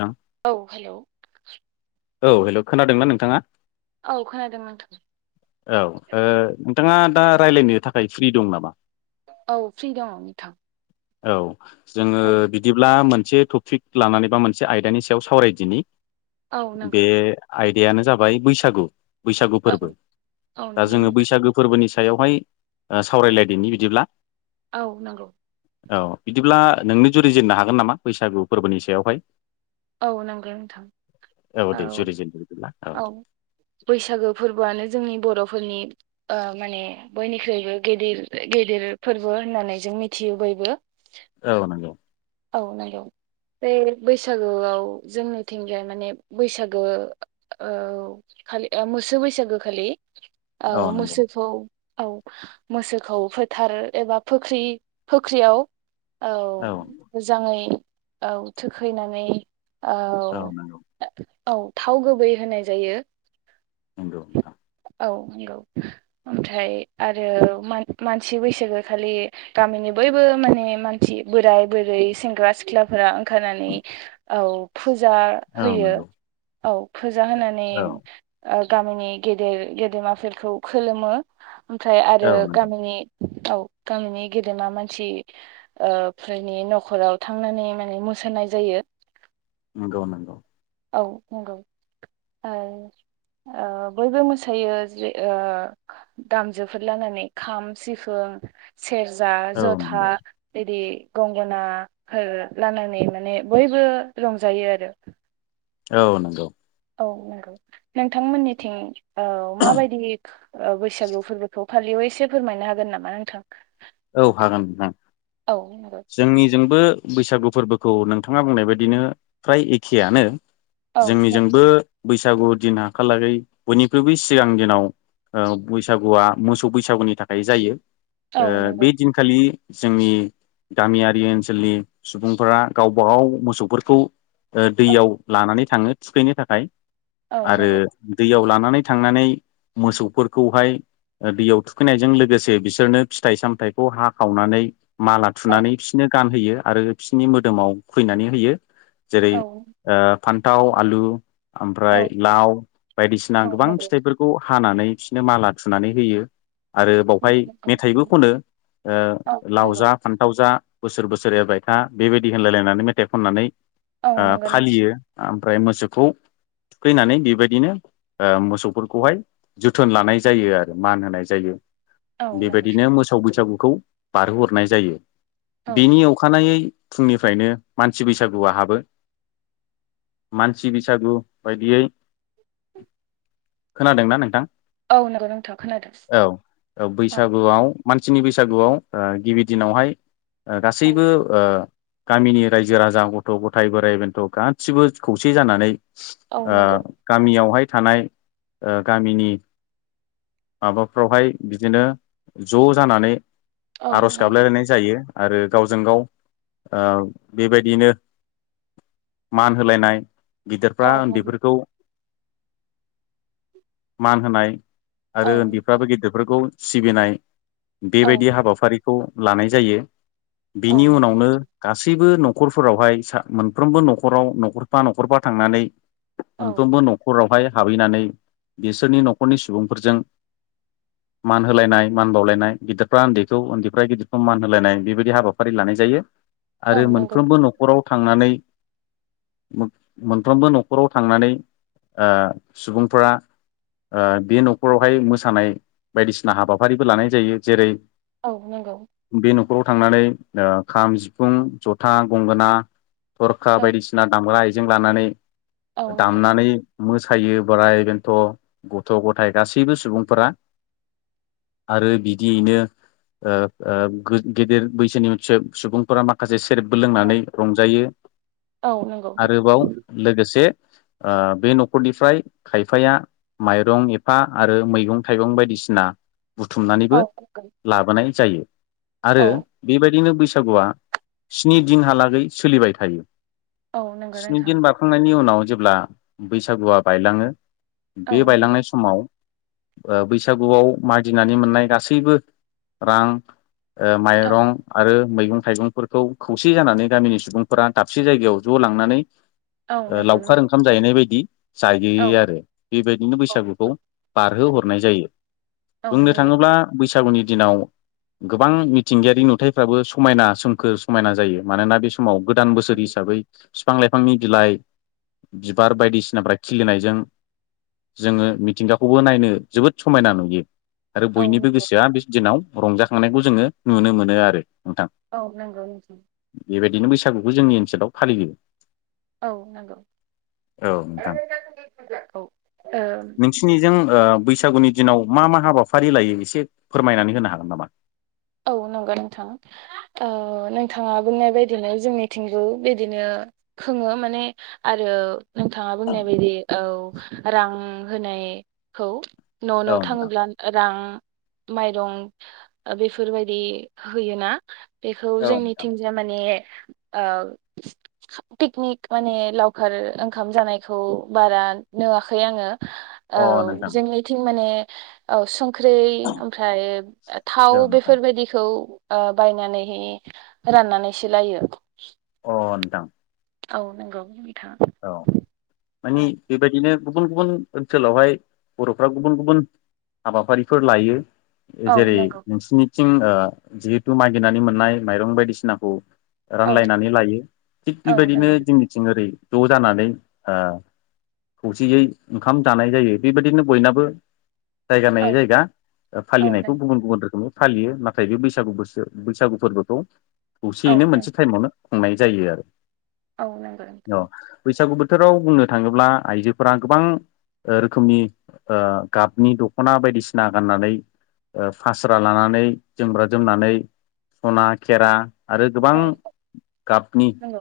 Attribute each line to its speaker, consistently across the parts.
Speaker 1: थां
Speaker 2: औ हेल'
Speaker 1: औ हेल' खोनादोंना नोंथाङा
Speaker 2: औ खोनादों नोंथां
Speaker 1: औ ओ नोंथाङा दा रायज्लायनो थाखाय फ्रि दं नामा
Speaker 2: औ फ्रि दङ नोंथां
Speaker 1: औ जोङो
Speaker 2: औ
Speaker 1: बिदिब्ला मोन से टपिक लानानै बा मोनसे आयदानि सायाव सावरायदिनि
Speaker 2: औ
Speaker 1: बे
Speaker 2: नंगौ
Speaker 1: आय मानो जाबाय बैसागु बैसागु
Speaker 2: औ
Speaker 1: फोरबो
Speaker 2: औ
Speaker 1: दा
Speaker 2: नंगौ
Speaker 1: जोङो
Speaker 2: नोंथां
Speaker 1: बैसागु फोरबोनि सा सायावहाय सावरायलायदिनि बिदिब्ला
Speaker 2: औ नंगौ
Speaker 1: औ बिदिब्ला नोंनो जुरि जेननो हागोन नामा बैसागु फोरबोनि सायावहाय
Speaker 2: औ नंगौ नोंथां
Speaker 1: दे
Speaker 2: औ
Speaker 1: जुरिजेनदो बिदिब्ला
Speaker 2: औ बैसागो फोरबोआनो जोंनि बर' फोरनि ओ माने बयनिख्रुइबो गेदिर गेदेर फोरबो होननानै जों मिथियो बयबो
Speaker 1: औ नंगौ
Speaker 2: औ नंगौ बे बैसागोआव जोंनिथिंजाय माने बैसागो औ खालि ओ मोसौ बैसागो खालि औ मोसौखौ औ मोसौखौ फोथार एबा फुख्रि फुख्रियाव औ मोजाङै औ थोखैनानै औ औ थाव गुबै होनाय जायो
Speaker 1: नंगौ नोंथां
Speaker 2: औ नंगौ ओमफ्राय आरो मान मानसि बैसागो खालि गामिनि बयबो माने मानसि बोराय बोरै सेंग्रा सिख्लाफोरा ओंखारनानै औ फुजा
Speaker 1: औ
Speaker 2: होयो
Speaker 1: नंगौ
Speaker 2: औ फोजा होनानै
Speaker 1: औ
Speaker 2: ओ गामिनि गेदेर गेदेमाफोरखौ खोलुमो ओमफ्राय आरो
Speaker 1: औ नंगौ
Speaker 2: गामिनि औ गामिनि गेदेमा मानसि ओ फोरनि न'खराव थांनानै माने मोसानाय जायो
Speaker 1: नंगौ नंगौ
Speaker 2: औ नंगौ ओ बयबो मोसायो जेर दामजफोर लानानै खाम सिफोन सेरजा
Speaker 1: औ नंगौ
Speaker 2: जथा बिदि गंगनाफोर
Speaker 1: औ नंगौ
Speaker 2: औ नंगौ नोंथांमोननिथिं औ माबायदि बैसागु फोरबोखौ फालियो एसे फोरमायनो हागोन नामा नोंथां
Speaker 1: औ हागोन नोंथां
Speaker 2: औ नंगौ
Speaker 1: जोंनिजोंबो बैसागु फोरबोखौ नोंथाङा बुंनाय बायदिनो फ्राय एखेयानो
Speaker 2: औ नों
Speaker 1: जोंनिजोंबो बैसागु दिन हा खालागै बयनिख्रुइबो सिगां दिनाव ओ बैसागुआ मोसौ बैसागुनि थाखाय जायो
Speaker 2: औ नंगौ
Speaker 1: खालि जोंनि गामियारि ओनसोलनि सुबुंफोरा गावबा गाव मोसौफोरखौ ओ
Speaker 2: औ
Speaker 1: दैयाव लानानै थांङो थुखैनो थाखाय
Speaker 2: औ
Speaker 1: आरो
Speaker 2: नंगौ
Speaker 1: दैयाव लानानै लानानै थांनानै मोसौफोरखौहाय ओ दैयाव थुखैनायजों लोगोसे बिसोरनो फिथाइ सामथाइ खौ हाखावनानै माला
Speaker 2: औ
Speaker 1: थुनानै बिसोरनो गानहोयो आरो बिसोरनि मोदोमाव खैनानै होयो जेरै
Speaker 2: औ
Speaker 1: ओ फान्थाव आलु ओमफ्राय
Speaker 2: औ
Speaker 1: लाव बायदिसिना
Speaker 2: औ
Speaker 1: गोबां
Speaker 2: नंगौ
Speaker 1: फिथाइफोरखौ हानानै बिसोरनो माला थुनानै होयो आरो बावहाय
Speaker 2: नंगौ
Speaker 1: मेथाइबो खनो ओ
Speaker 2: औ
Speaker 1: लाव
Speaker 2: नंगौ
Speaker 1: जा फान्थाव जा बोसोर बोसोर एरबाय था बेबायदि होनलायलायनानै मेथाइ खननानै
Speaker 2: औ
Speaker 1: ओ
Speaker 2: नंगौ नोंथां
Speaker 1: फालियो ओमफ्राय मोसौखौ फैनानै बेबायदिनो ओ मोसौफोरखौहाय जोथोन लानाय जायो आरो मान होनाय जायो
Speaker 2: औ नंगौ
Speaker 1: बेबायदिनो मोसौ बैसागुखौ बारहोहरनाय जायो
Speaker 2: औ
Speaker 1: बेनि अखानायै फुंनिफ्रायनो मानसि बैसागुआ हाबो मानसि बैसागु बायदियै [inaudible] खोनादोंना नोंथां
Speaker 2: औ नंगौ नोंथां खोनादों
Speaker 1: औ औ बैसागुआव सनि बैसागुआव ओ गिबि दिनावहाय ओ
Speaker 2: औ
Speaker 1: गासैबो ओ गामिनि रायजो राजा गथ गथाय बोराइ बेन्थ' गासिबो खौसे जानानै
Speaker 2: औ
Speaker 1: ओ
Speaker 2: नंगौ
Speaker 1: गामियावहाय थानाय ओ गामिनि माबाफ्रावहाय बिदिनो ज जानानै
Speaker 2: औ
Speaker 1: आरज
Speaker 2: नंगौ
Speaker 1: गाबलायलायनाय जायो आरो गावजों गाव ओ बेबायदियैनो मान होलायनाय गिदिरफ्रा
Speaker 2: औ नंगौ
Speaker 1: उन्दैफोरखौ [inaudible] मान होनाय
Speaker 2: औ
Speaker 1: आरो उन्दैफ्राबो गेदिरफोरखौ सिबिनाय
Speaker 2: औ
Speaker 1: बेबायदि हाबाफारिखौ लानाय जायो
Speaker 2: औ
Speaker 1: बिनि
Speaker 2: नंगौ
Speaker 1: उनावनो गासैबो नखर न'खरफोरावहाय सा मोनफ्रोमबो न'खराव न'खरफा न'खरफा थांनानै
Speaker 2: औ
Speaker 1: मोनफ्रोमबो न'खरावहाय हाबहैनानै बिसोरनि न'खरनि सुबुंफोरजों मान होलायनाय मान बावलायनाय गिदिरफ्रा उन्दैखौ उन्दैफ्रा गिदिरखौ मान होलायनाय बेबायदि हाबाफारि लानाय जायो
Speaker 2: औ
Speaker 1: आरो
Speaker 2: नंगौ
Speaker 1: मोनफ्रोमबो नखराव थांनानै मोनफ्रोमबो न'खराव थांनानै ओ सुबुंफोरा ओ बे नखरावहाय मोसानाय बायदिसिना हाबाफारिबो लानाय जायो जेरै
Speaker 2: औ नंगौ
Speaker 1: बे न'खराव थांनानै ओ खाम सिफुं जथा गंगोना थरखा
Speaker 2: औ
Speaker 1: बायदिसिना दामग्रा आइजें लानानै
Speaker 2: औ नंगौ
Speaker 1: दामनानै मोसायो बोराइ बेन्थ' गथ' गथाइ गासैबो सुबुंफोरा आरो बिदियैनो ओ ओ गो गिदिर बैसोनि सो सुबुंफोरा माखासे सेरेबबो लोंनानै रंजायो
Speaker 2: औ नंगौ
Speaker 1: आरोबाव लोगोसे ओ बे नखरनिफ्राय खायफाया माइरं एफा आरो मैगं थाइगं बायदिस सिना बुथुमनानैबो
Speaker 2: औ नंगौ
Speaker 1: लाबोनाय जायो आरो
Speaker 2: औ
Speaker 1: बेबायदिनो बैस सागुआ स्नि दिनहालागै सोलिबाय थायो
Speaker 2: औ नंगौ
Speaker 1: स्नि
Speaker 2: नोंथां
Speaker 1: दिन बारखांनायनि उनाव जेब्ला बैसागुआ बायलांङो
Speaker 2: औ
Speaker 1: बे
Speaker 2: नंगौ
Speaker 1: बायलांनाय समाव ओ बैसागुआव मागिनानै मोननाय गासै सैबो रां ओ
Speaker 2: औ
Speaker 1: माइरं आरो मैगं थाइगंफोरखौ खौसे जानानै गामिनि सुबुंफोरा दाबसे जायगायाव ज लांनानै
Speaker 2: औ
Speaker 1: ओ
Speaker 2: नंगौ
Speaker 1: लावखार
Speaker 2: नोंथां
Speaker 1: ओंखाम जायैनाय बायदि
Speaker 2: औ
Speaker 1: जाहैयो आरो बेबायदिनो
Speaker 2: औ
Speaker 1: बैसागुखौ बारहोहरनाय जायो
Speaker 2: औ
Speaker 1: बुंनो
Speaker 2: नंगौ
Speaker 1: थांङोब्ला बैसागुनि दिनाव गोबां मिथिंगायारि नुथायफ्राबो समायना सोमखोर समायना जायो मानोना बे माव गोदान बोसोर हिसाबै फिफां लाइफ फिफांनि बिलाइ बिबार बायदिसिनाफ्रा खिलिनायजों जोङो मिथिंगाखौबो नायनो जोबोद समायना नुयो आरो
Speaker 2: औ
Speaker 1: बयनिबो
Speaker 2: नंगौ
Speaker 1: गोसोआ बे दिनाव रंजाखांनायखौ जोङो नुनो मोनो आरो नोंथां
Speaker 2: औ नोंगौ नोंथां
Speaker 1: बेबायदिनो बैसागुखौ जोंनि ओनसोलाव फालियो
Speaker 2: औ नोंगौ
Speaker 1: औ नोंथां
Speaker 2: औ
Speaker 1: नोंसिनिजों ओ बैसागुनि दिनाव मा मा हाबाफारि लायो एसे फोरमायनानै होनो हागोन नामा
Speaker 2: औ नंगौ नोंथां ओ नोंथाङा बुंनाय बायदिनो जोंनिथिंगौ बिदिनो खोङो माने आरो नोंथाङा बुंनाय बायदि औ रां होनायखौ न
Speaker 1: औ
Speaker 2: न
Speaker 1: नोंथां
Speaker 2: थाङोब्ला रां माइरं ओ बेफोर फोरबायदि होयोना बेखौ जोंनिथिंजाय मानि ओ पिकनिक माने लावखार ओंखाम जानायखौ बारा नुवाखै आङो औ जोंनिथिं माने औ सब ख्रै ओमफ्राय थाव
Speaker 1: अ नोंथां
Speaker 2: बेफोरबायदिखौ ओ बायनानैहै राननानैसो लायो
Speaker 1: अ नोंथां
Speaker 2: औ नोंगौ
Speaker 1: औ मानि बेबायदिनो गुबुन गुबुन ओनसोलावहाय बर'फ्रा गुबुन गुबुन हाबाफारिफोर लायो
Speaker 2: औ
Speaker 1: जेरै
Speaker 2: नंगौ
Speaker 1: नोंसिनिथिं जिहेथु मागिनानै मोननाय माइरं बायदिसिनाखौ
Speaker 2: औ
Speaker 1: रानलायनानै लायो थिग
Speaker 2: औ
Speaker 1: बेबायदिनो
Speaker 2: नंगौ
Speaker 1: जोंनिथिं ओरै ज' जानानै ओ खौसेयै ओंखाम जानाय जायो बेबायदिनो बयनाबो जायगा
Speaker 2: औ
Speaker 1: नायै जायगा
Speaker 2: औ
Speaker 1: फालिनायखौ
Speaker 2: नों
Speaker 1: गुबुन गुबुन रोखोमनि फालियो नाथाय बे बैसागु बोसोर बैसागु फोरबोखौ
Speaker 2: औ
Speaker 1: खौसेयैनो
Speaker 2: नों
Speaker 1: मोनसे टाइमावनो खुंनाय जायो आरो
Speaker 2: औ नंगौ नों
Speaker 1: न' बैसागु बोथोराव बुंनो थाङोब्ला आइजोफोरा गोबां ओ रोखोमनि ओ गाबनि दखना बायदिसिना गाननानै ओ फास्रा लानानै जोमग्रा जोमनानै सना खेरा आरो गोबां
Speaker 2: औ
Speaker 1: गाबनि
Speaker 2: नंगौ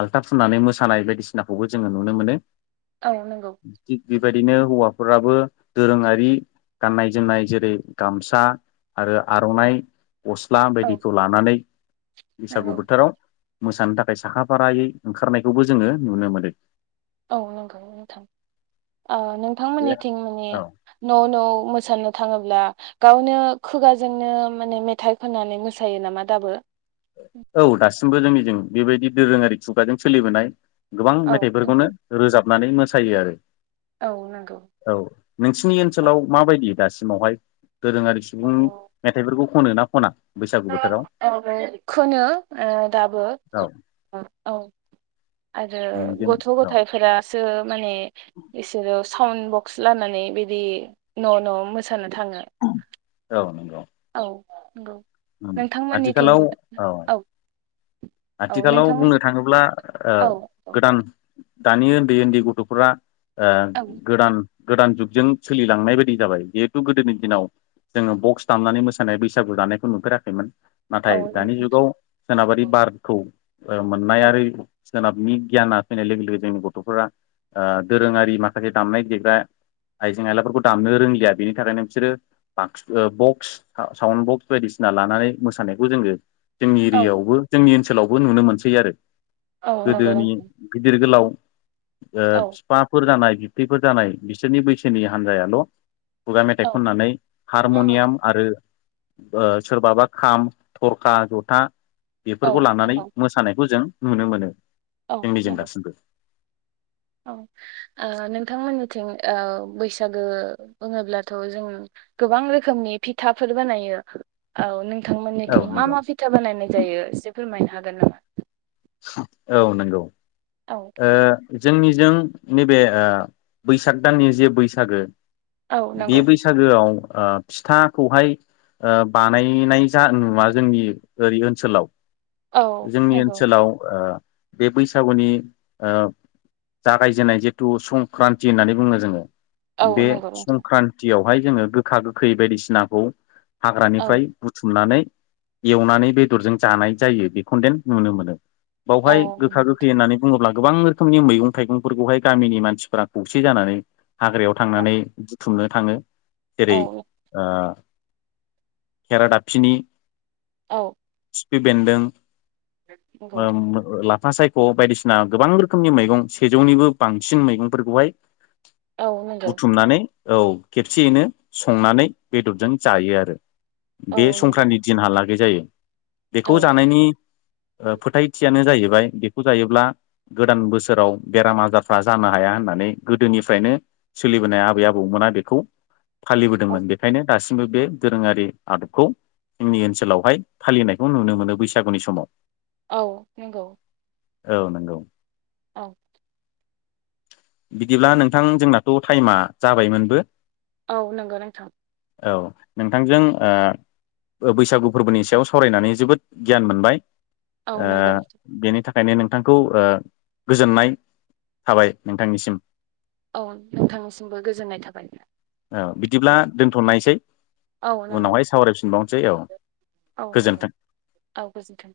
Speaker 1: आल्था फुननानै मोस सानाय बायदिसिनाखौबो जोङो नुनो मोनो
Speaker 2: औ नोंगौ
Speaker 1: थिग बेबायदिनो हौवाफोराबो दोरोङारि गाननाय जोमनाय जेरै गामसा आरो आर'नाइ गस्ला
Speaker 2: औ
Speaker 1: बायदिखौ लानानै बैसागु
Speaker 2: नंगौ
Speaker 1: बोथोराव मोसानो थाखाय साखाफारायै ओंखारनायखौबो जोङो नुनो मोनो
Speaker 2: औ नंगौ नोंथां आ
Speaker 1: बे
Speaker 2: नोंथांमोननिथिं माने
Speaker 1: औ
Speaker 2: न' न' मोसानो थाङोब्ला गावनो खुगाजोंनो माने मेथाइ खननानै मोसायो नामा दाबो
Speaker 1: औ दासिमबो जोंनि जों बेबायदि दोरोङारि खुगाजों सोलिबोनाय गोबां
Speaker 2: औ
Speaker 1: मेथाइफोरखौनो
Speaker 2: नंगौ
Speaker 1: रोजाबनानै मोसायो आरो
Speaker 2: औ नंगौ
Speaker 1: औ नोंसिनि
Speaker 2: औ
Speaker 1: ओनसोलाव माबायदि दासिमावहाय दोरोङारि सुबुं मेथाइफोरखौ खनो ना खना बैसागु बोथोराव
Speaker 2: आरो [unintelligible] नो ओ दाबो
Speaker 1: औ
Speaker 2: औ आरो
Speaker 1: जों
Speaker 2: गथ'
Speaker 1: औ
Speaker 2: गथायाइफोरासो माने इसोरो साउन्ड बक्स लानानै बिदि न' न' मोसानो थाङो।
Speaker 1: औ नंगौ।
Speaker 2: औ नंगौ नोंथांमोननिथिं औ। औ
Speaker 1: आथिखालाव
Speaker 2: नोंथां
Speaker 1: बुंनो थाङोब्ला ओ
Speaker 2: औ औ
Speaker 1: गोदान दानि उन्दै उन्दै गथ'फोरा ओ
Speaker 2: औ
Speaker 1: गोदान गोदान जुगजों सोलिलांनाय बायदि जाबाय जिहेथु गोदोनि दिनाव जोङो बक्स दामनानै मोसानाय बैसागु जानायखौ नुफेराखैमोन
Speaker 2: औ
Speaker 1: नाथाय दानि
Speaker 2: नोंथां
Speaker 1: जुगाव सोनाबारि बारखौ ओ मोननाय आरो सोनाबनि गियाना फैनाय लोगो लोगो जोंनि गथ'फोरा ओ दोरोङारि माखासे दामनाय देग्रा आइजें आयलाफोरखौ दामनो रोंलिया बेनि थाखायनो बिसोरो बाक्स ओ बक्स साउन्ड बक्स बायदिसि ना लानानै मोसानायखौ जोङो जोंनि
Speaker 2: औ
Speaker 1: एरियायावबो जोंनि ओनसोलावबो नुनो मोनसै आरो
Speaker 2: औ नंगौ
Speaker 1: गोदोनि
Speaker 2: नोंथां
Speaker 1: गिदिर गोलाव ओ
Speaker 2: औ
Speaker 1: बिफाफोर जानाय बिबथैफोर जानाय बिसोरनि बैसोनि हान्जायाल' खुगा मेथाइ
Speaker 2: औ
Speaker 1: खननानै
Speaker 2: औ नंगौ
Speaker 1: हारमनियाम आरो ओ सोरबाबा खाम थरखा जथा
Speaker 2: औ
Speaker 1: फोरखौ लानानै
Speaker 2: नंगौ
Speaker 1: मोसानायखौ जों नुनो मोनो जोंनि जों दासिमबो
Speaker 2: ओ नोंथांमोननिथिं ओ बैसागो बुङोब्लाथ' जोङो गोबां रोखोमनि फिथाफोर बानायो औ नों
Speaker 1: औ
Speaker 2: थांमोननिथिं मा
Speaker 1: नंगौ
Speaker 2: मा फिथा बानायनाय जायो एसे फोरमायनो हागोन नामा?
Speaker 1: औ नंगौ
Speaker 2: औ
Speaker 1: ओ। जोंनिजों नैबे ओ बैसाग दाननि जे बैसागो
Speaker 2: औ
Speaker 1: बे
Speaker 2: नंगौ
Speaker 1: बैसागोआव ओ फिथाखौहाय ओ बानायनाय जा नुवा जोंनि ओरै ओनसोलाव
Speaker 2: औ
Speaker 1: जोंनि
Speaker 2: नंगौ
Speaker 1: ओनसोलाव ओ बे बैसागुनि ओ जागायजेननाय जिथु संक्रान्ति होननानै बुङो जोङो
Speaker 2: औ
Speaker 1: बे
Speaker 2: नंगौ नोंथां
Speaker 1: संक्रान्तियाव बेवहाय जोङो गोखा गोखै बायदिसिनाखौ
Speaker 2: औ
Speaker 1: हाग्रानिफ्राय बुथुमनानै एवनानै बेदरजों जानाय जायो बेखौ देन नुनो मोनो।
Speaker 2: औ
Speaker 1: बावहाय गोखा गोखै
Speaker 2: नंगौ
Speaker 1: होननानै बुङोब्ला गोबां रोखोमनि मैगं थाइगंफोरखौहाय गामिनि मानसिफोरा खौसे जानानै हाग्रायाव
Speaker 2: औ
Speaker 1: थांनानै बुथुमनो थाङो जेरै ओ खेरा दाबफिनि
Speaker 2: औ
Speaker 1: खिफि बेदों
Speaker 2: नंगौ
Speaker 1: उम लाफा सायख' बायदिसिना गोबां रोखोमनि मैगं सेजौनिबो बांसिन मैगंफोरखौहाय
Speaker 2: औ नंगौ
Speaker 1: बुथुमनानै औ खेबसेयैनो संनानै बेदरजों जायो आरो।
Speaker 2: औ
Speaker 1: बे संक्रान्ति दिनहालागै जायो बेखौ
Speaker 2: नंगौ
Speaker 1: जानायनि ओ‌ फोथायथियानो जाहैबाय बेखौ जायोब्ला गोदान बोसोराव बेराम आजारफ्रा जानो हाया होननानै गोदोनिफ्रायनो सोलिबोनाय आबै आबौमोन ना बेखौ
Speaker 2: औ
Speaker 1: फालिबोदोंमोन बेखायनो दासिमबो बे दोरोङारि आदबखौ जोंनि ओनसोलावहाय फालिनायखौ नुनो मोनो बैसागुनि समाव
Speaker 2: औ नंगौ।
Speaker 1: औ नंगौ।
Speaker 2: औ
Speaker 1: बिदिब्ला नोंथां जोंनाथ' टाइमा जाबायमोनबो।
Speaker 2: औ नंगौ नोंथां।
Speaker 1: औ नोंथांजों ओ ओ बैसागु फोरबोनि सायाव सावरायनानै जोबोद गियान मोनबाय।
Speaker 2: औ
Speaker 1: ओ
Speaker 2: नंगोन
Speaker 1: बेनि थाखायनो नोंथांखौ ओ गोजोननाय थाबाय नोंथांनिसिम।
Speaker 2: औ नोंथांनिसिमबो गोजोननाय थाबाय
Speaker 1: औ बिदिब्ला दोनथनायसै
Speaker 2: औ नंगौ
Speaker 1: उनावहाय सावरायफिनबावनोसै औ
Speaker 2: औ
Speaker 1: गोजोन्थों
Speaker 2: नंगौ औ गोजोन्थों